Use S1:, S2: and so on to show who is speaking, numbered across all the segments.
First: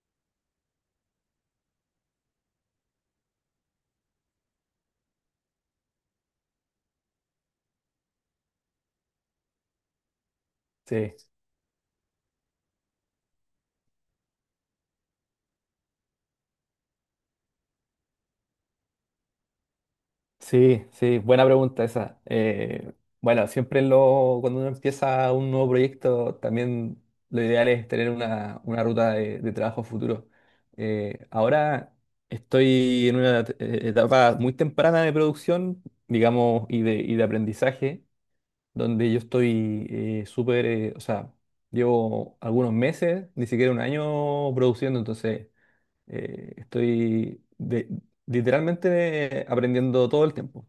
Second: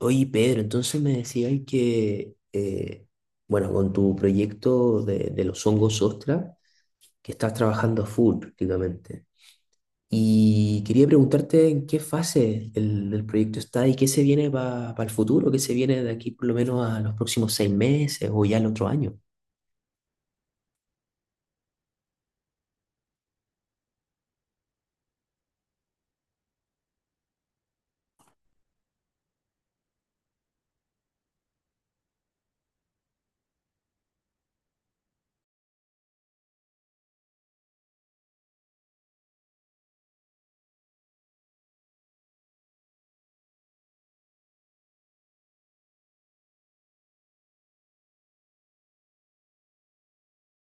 S1: Oye, Pedro, entonces me decías que, bueno, con tu proyecto de los hongos ostra, que estás trabajando a full prácticamente. Y quería
S2: Sí,
S1: preguntarte en qué fase el proyecto está y qué se viene para el futuro, qué se viene de aquí por lo menos a los próximos seis meses o ya el otro año.
S2: sí, sí, buena pregunta esa. Bueno, cuando uno empieza un nuevo proyecto, también lo ideal es tener una ruta de trabajo futuro. Ahora estoy en una etapa muy temprana de producción, digamos, y de aprendizaje, donde yo estoy súper, o sea, llevo algunos meses, ni siquiera un año produciendo, entonces... Eh, estoy de- Literalmente aprendiendo todo el tiempo.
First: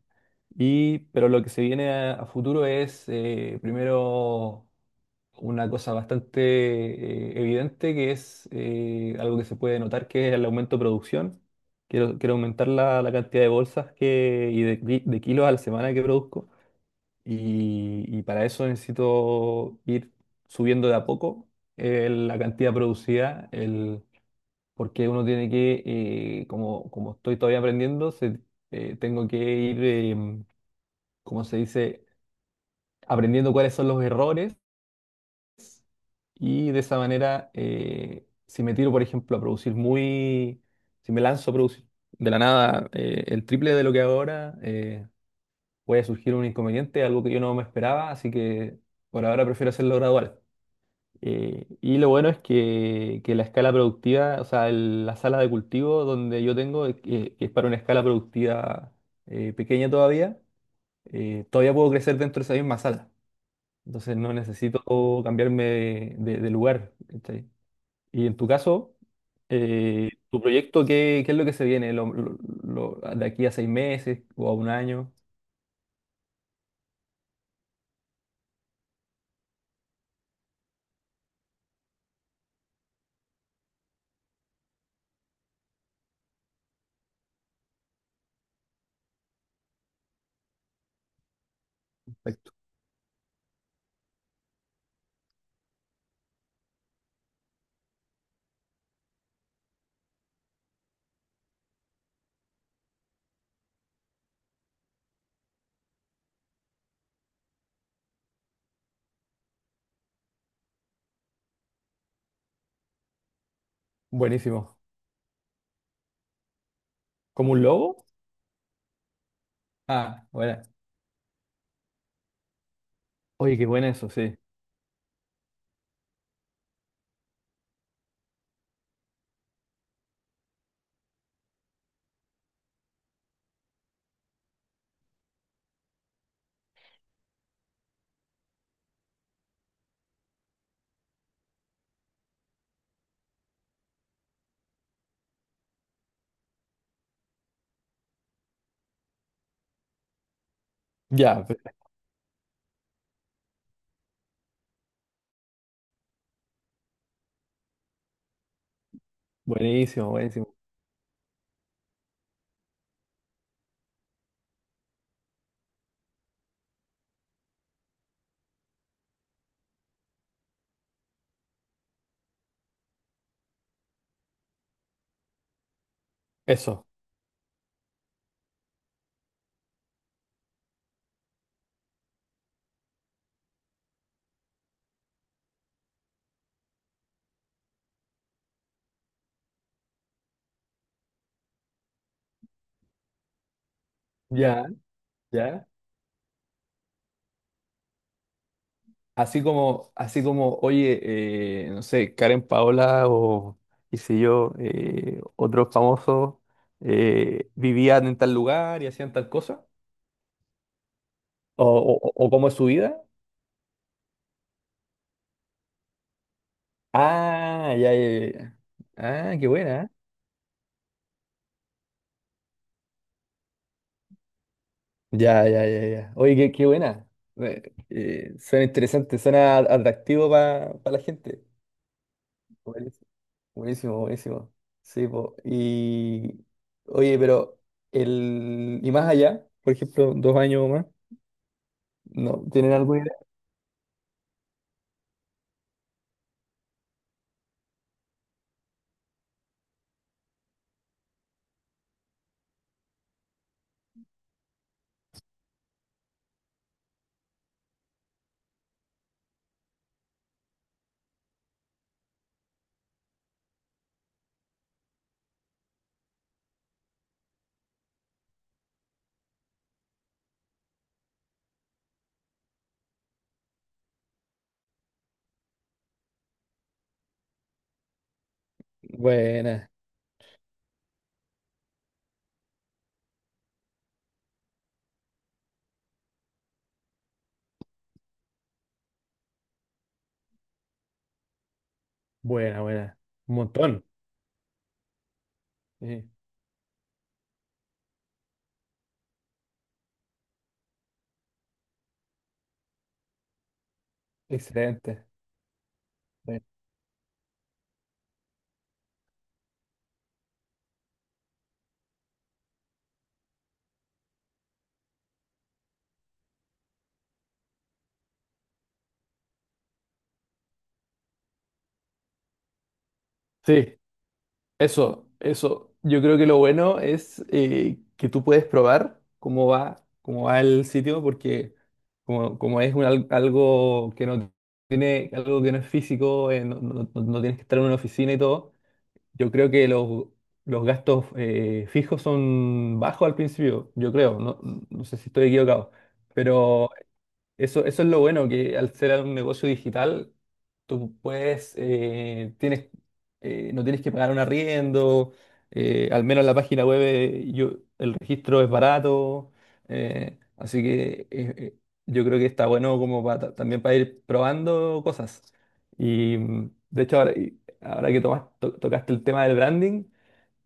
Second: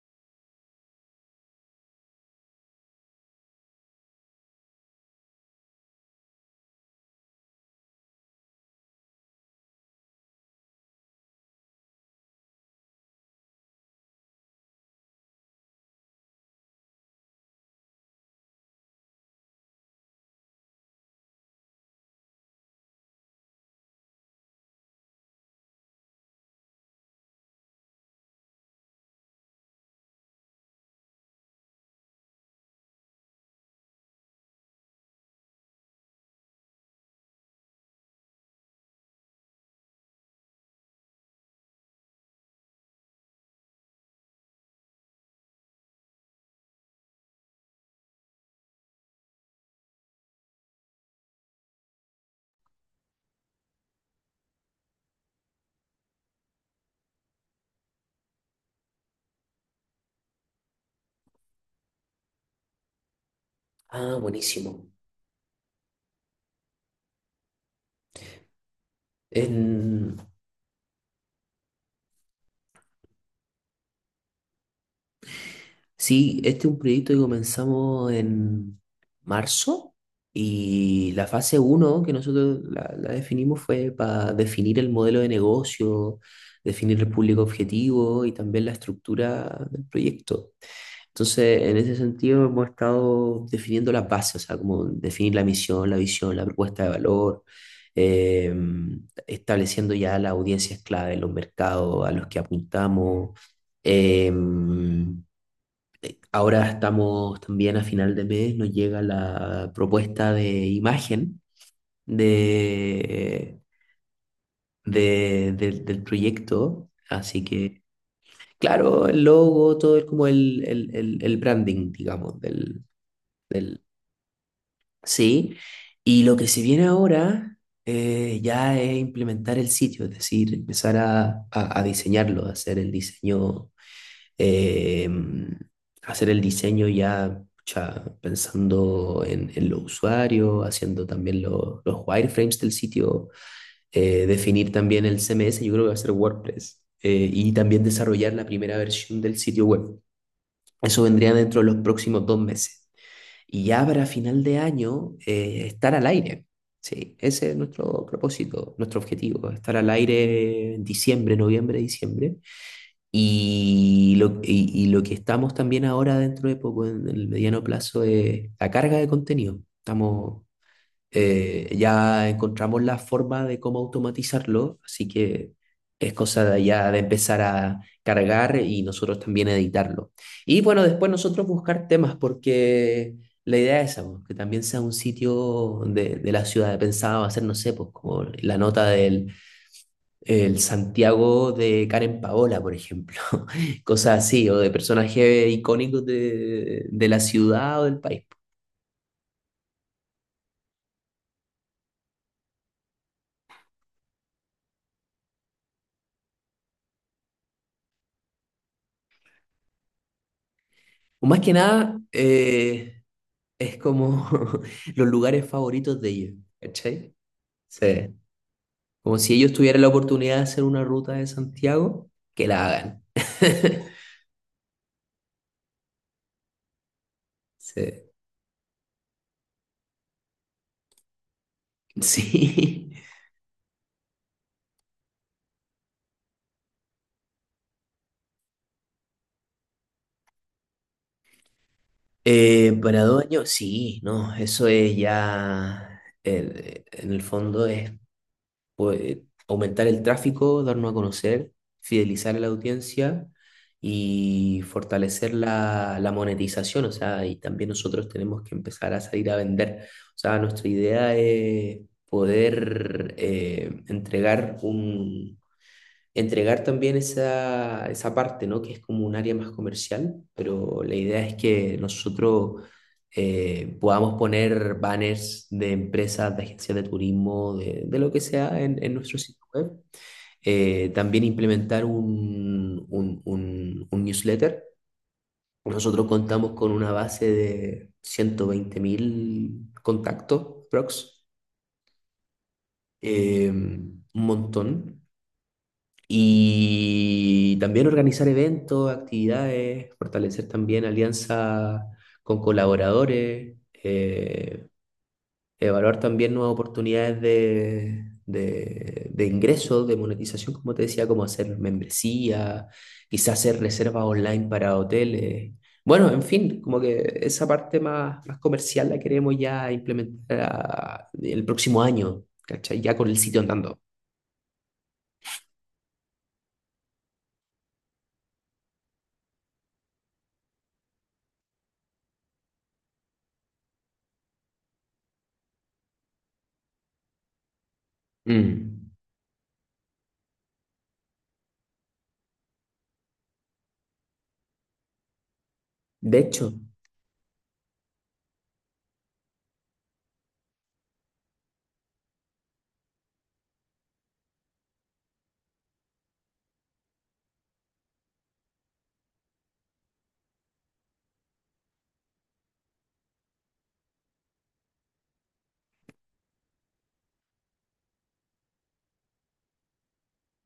S2: Y, pero lo que se viene a futuro es, primero, una cosa bastante evidente, que es algo que se puede notar, que es el aumento de producción. Quiero aumentar la cantidad de bolsas que, y de, ki- de kilos a la semana que produzco. Y para eso necesito ir subiendo de a poco la cantidad producida, porque uno tiene que, como, como estoy todavía aprendiendo, tengo que ir, como se dice, aprendiendo cuáles son los errores y de esa manera, si me tiro, por ejemplo, si me lanzo a producir de la nada el triple de lo que hago ahora, puede surgir un inconveniente, algo que yo no me esperaba, así que por ahora prefiero hacerlo gradual. Y lo bueno es que la escala productiva, o sea, la sala de cultivo donde yo tengo, que es para una escala productiva pequeña todavía, todavía puedo crecer dentro de esa misma sala.
S1: Ah,
S2: Entonces no
S1: buenísimo.
S2: necesito cambiarme de lugar. ¿Cachai? Y en tu caso,
S1: En-
S2: ¿tu proyecto qué es lo que se viene de aquí a 6 meses o a un año?
S1: Sí, este es un proyecto que comenzamos en marzo y la fase uno que nosotros la definimos fue para definir el modelo de negocio, definir el público objetivo y también la estructura del proyecto. Entonces, en ese sentido
S2: Perfecto.
S1: hemos estado definiendo las bases, o sea, como definir la misión, la visión, la propuesta de valor, eh, estableciendo ya las audiencias clave, los mercados a los que apuntamos. Eh, Ahora estamos también a final de mes, nos llega la propuesta de imagen de,
S2: Buenísimo.
S1: del del proyecto, así
S2: ¿Como un
S1: que,
S2: lobo?
S1: claro, el logo, todo es
S2: Ah,
S1: como
S2: buena.
S1: el branding, digamos, del,
S2: Oye, qué
S1: del.
S2: bueno eso, sí.
S1: Sí, y lo que se viene ahora ya es implementar el sitio, es decir, empezar a diseñarlo, a hacer el diseño, eh, hacer el diseño ya pucha, pensando en los usuarios, haciendo también los wireframes del sitio, definir también el CMS. Yo creo que va a ser WordPress, y también desarrollar la primera versión del sitio web. Eso vendría
S2: Ya,
S1: dentro de los próximos dos meses. Y ya para final de año, estar al aire. Sí, ese es nuestro propósito, nuestro objetivo: estar al
S2: buenísimo, buenísimo.
S1: aire en diciembre, noviembre, diciembre, y lo que estamos también ahora dentro de poco, en el mediano plazo, es la carga de contenido. Estamos, ya encontramos la forma de cómo automatizarlo, así que es cosa de
S2: Eso.
S1: ya de empezar a cargar y nosotros también editarlo. Y bueno, después nosotros buscar temas, porque la idea es esa, pues, que también sea un sitio de la ciudad. Pensaba hacer, no sé, pues como la nota del el Santiago de Karen Paola, por ejemplo, cosas así, o
S2: Ya,
S1: de personajes
S2: ya.
S1: icónicos de la ciudad o del país.
S2: Así como, oye, no sé, Karen Paola o qué sé yo, otros famosos vivían en tal lugar y hacían tal cosa.
S1: O más que nada,
S2: O cómo es su vida.
S1: es como los lugares favoritos de ellos, ¿cachai?
S2: Ah,
S1: Sí.
S2: ya, ya, ya, ya.
S1: Como si
S2: Ah, qué
S1: ellos tuvieran
S2: buena, ¿eh?
S1: la oportunidad de hacer una ruta de Santiago, que la hagan.
S2: Ya, ya, ya, ya. Oye, qué, qué buena. Eh,
S1: Sí.
S2: Suena interesante, suena atractivo para la gente.
S1: Sí.
S2: Buenísimo, buenísimo, buenísimo. Sí, po. Oye, pero el y más allá, por ejemplo, 2 años o más, no, ¿tienen alguna
S1: Para
S2: idea?
S1: dos años, sí, no, eso es ya, en el fondo es, pues, aumentar el tráfico, darnos a conocer, fidelizar a la audiencia y fortalecer la monetización. O sea, y también nosotros tenemos que empezar a salir a vender. O sea, nuestra idea es poder, entregar un, entregar también esa parte, ¿no? Que es como un área más comercial, pero la idea es que nosotros, podamos poner banners de empresas, de agencias de turismo, de lo que sea en nuestro sitio
S2: Buena.
S1: web. También implementar un newsletter. Nosotros contamos con una base de 120.000 contactos, prox,
S2: Buena, buena. Un montón.
S1: un montón.
S2: Sí,
S1: Y también organizar eventos, actividades, fortalecer también alianzas con colaboradores, eh,
S2: excelente.
S1: evaluar también
S2: Bueno.
S1: nuevas oportunidades de ingresos, de monetización, como te decía, como hacer membresía, quizás hacer reservas online para hoteles. Bueno, en fin, como que esa parte más, más comercial la queremos ya implementar ah, el próximo año, ¿cachai? Ya con el sitio
S2: Sí,
S1: andando.
S2: eso, eso. Yo creo que lo bueno es que tú puedes probar cómo va el sitio, porque como, como es algo que no tiene, algo que no es físico, no, no tienes que estar en una oficina y todo.
S1: Mm.
S2: Yo creo que los gastos fijos son bajos al principio, yo creo, no, no sé si estoy equivocado,
S1: De hecho,
S2: pero eso es lo bueno, que al ser un negocio digital, tienes, no tienes que pagar un arriendo, al menos la página web el registro es barato, así que yo creo que está bueno como también para ir probando cosas. Y de hecho, ahora, y ahora que tocaste el tema del branding,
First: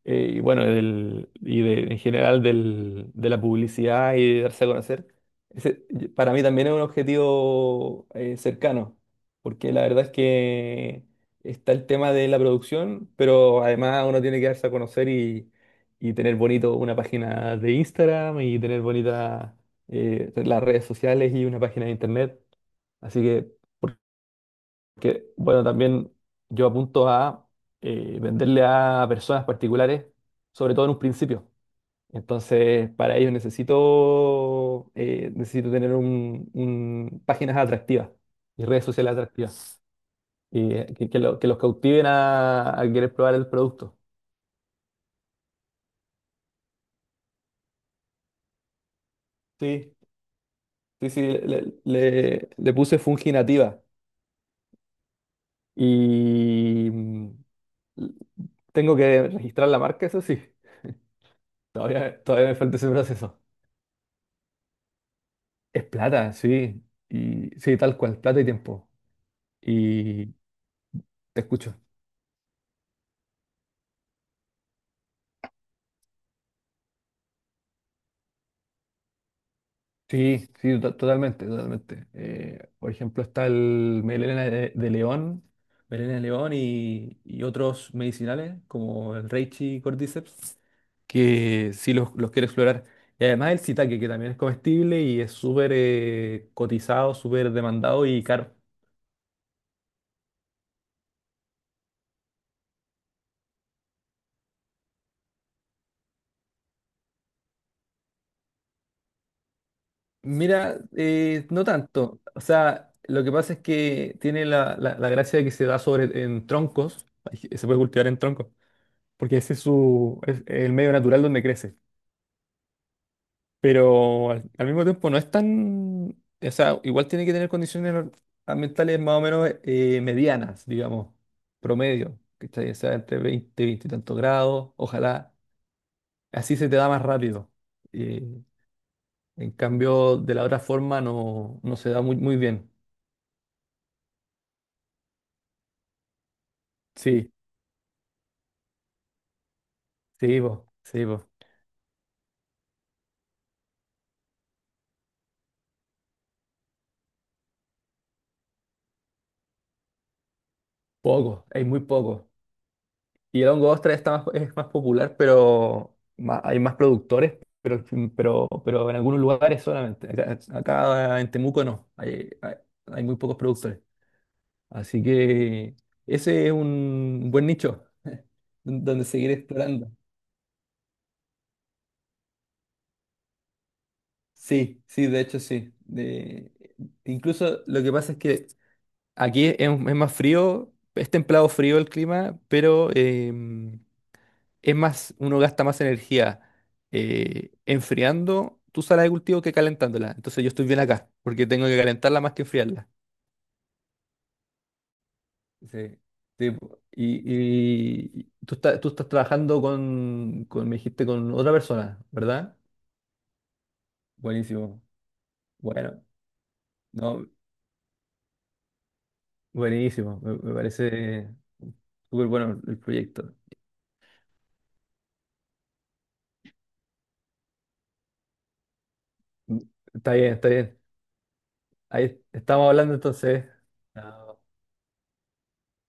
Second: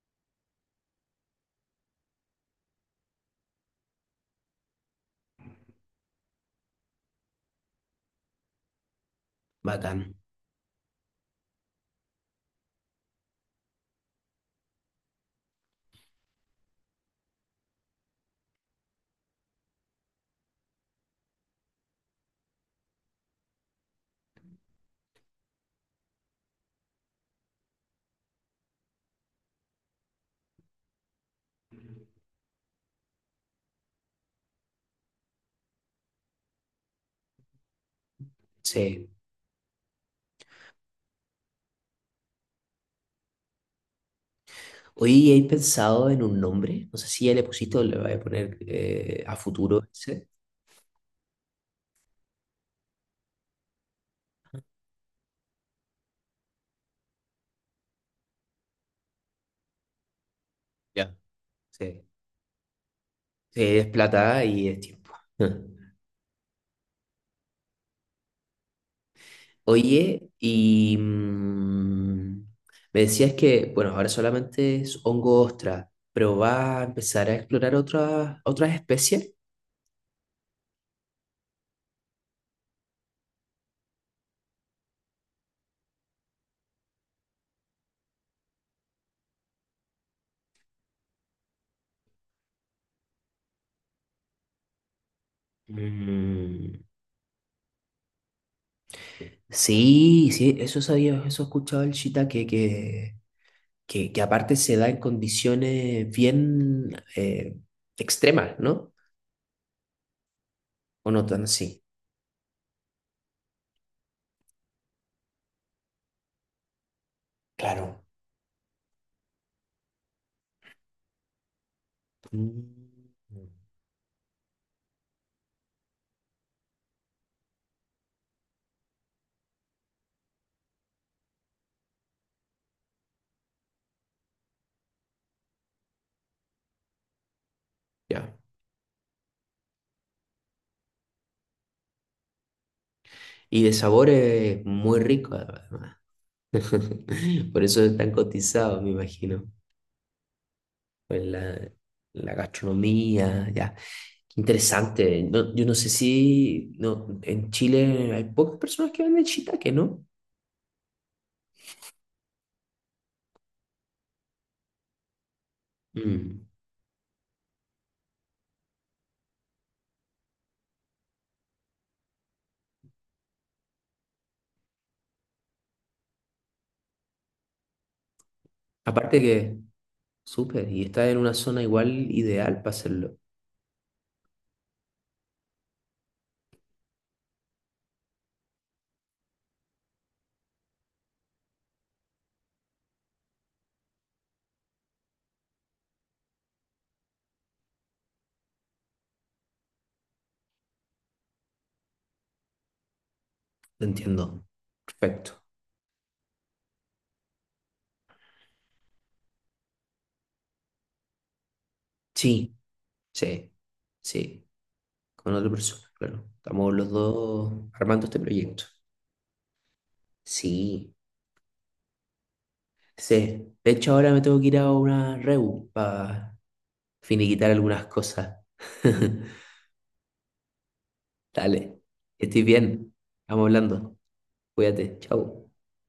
S2: y bueno, en general de la publicidad y de darse a conocer, ese para mí también es un objetivo cercano, porque la
S1: bacán.
S2: verdad es que está el tema de la producción, pero además uno tiene que darse a conocer y tener bonito una página de Instagram y tener bonitas las redes sociales y una página de internet. Así que, bueno, también yo apunto a venderle a personas particulares, sobre todo en un principio. Entonces, para ello necesito tener páginas atractivas y redes
S1: Sí.
S2: sociales atractivas, y que que los cautiven a querer probar el producto.
S1: Hoy he pensado en un nombre, no sé si ya le pusiste o le voy a poner, a futuro
S2: Sí,
S1: ese.
S2: sí, sí, le puse Funginativa y tengo que registrar la marca, eso sí.
S1: Ya. Sí.
S2: Todavía, todavía me falta ese proceso.
S1: Sí, es plata y es tiempo.
S2: Es plata, sí. Y sí, tal cual, plata y tiempo.
S1: Oye,
S2: Y
S1: y
S2: te escucho.
S1: me decías que, bueno, ahora solamente es hongo ostra, pero va a empezar a explorar otras especies.
S2: Sí, sí, totalmente, totalmente. Por ejemplo, está el melena de león, melena de león y otros medicinales como el reishi y cordyceps, que sí los quiero explorar. Y además el shiitake, que también es comestible y es súper
S1: Mm,
S2: cotizado, súper demandado y caro.
S1: sí, sí, eso sabía, eso he escuchado el shiitake, que aparte se da en condiciones bien, extremas, ¿no?
S2: Mira,
S1: O no tan
S2: no
S1: así.
S2: tanto. O sea, lo que pasa es que tiene la gracia de que se da sobre en troncos. Ay, se puede
S1: Claro.
S2: cultivar en troncos, porque ese es su es el medio natural donde crece.
S1: Mm.
S2: Pero al, al mismo tiempo no es tan, o sea, igual tiene que tener condiciones ambientales más o menos medianas, digamos, promedio, ¿cachai? O sea, entre 20 veinte y tantos grados, ojalá. Así se te da más rápido. Eh,
S1: Ya.
S2: en cambio, de la otra forma no, no se da muy, muy bien.
S1: Y de sabor es muy rico, además.
S2: Sí.
S1: Por eso es tan cotizado, me imagino.
S2: Sí, po, sí,
S1: Pues
S2: po.
S1: la gastronomía, ya. Qué interesante. No, yo no sé si no, en Chile hay pocas personas que venden shiitake, ¿no?
S2: Poco, hay muy poco. Y el hongo ostra está más, es más popular, pero
S1: Mm.
S2: hay más productores, pero en algunos lugares solamente. Acá, acá en Temuco no, hay muy pocos productores. Así que ese es un buen nicho donde
S1: Aparte
S2: seguir
S1: que,
S2: explorando.
S1: súper, y está en una zona igual ideal para hacerlo.
S2: Sí, sí, de hecho sí. De, incluso lo que pasa es que aquí es más frío, es templado frío el clima, pero... es más, uno gasta más energía enfriando tu sala de cultivo que calentándola. Entonces yo estoy bien acá, porque tengo que calentarla más que enfriarla.
S1: Entiendo. Perfecto.
S2: Sí, sí, po. Y tú estás trabajando con, me dijiste, con otra persona,
S1: Sí,
S2: ¿verdad?
S1: sí, sí.
S2: Buenísimo.
S1: Con otra persona,
S2: Bueno,
S1: claro. Estamos los
S2: no,
S1: dos armando este proyecto.
S2: buenísimo. Me
S1: Sí,
S2: parece súper bueno el proyecto.
S1: sí. De hecho, ahora me tengo que ir a una reu para finiquitar algunas cosas.
S2: Mm, Está bien, está bien.
S1: Dale,
S2: Ahí
S1: que estés
S2: estamos hablando
S1: bien. Estamos
S2: entonces.
S1: hablando.
S2: Chao.
S1: Cuídate, chao.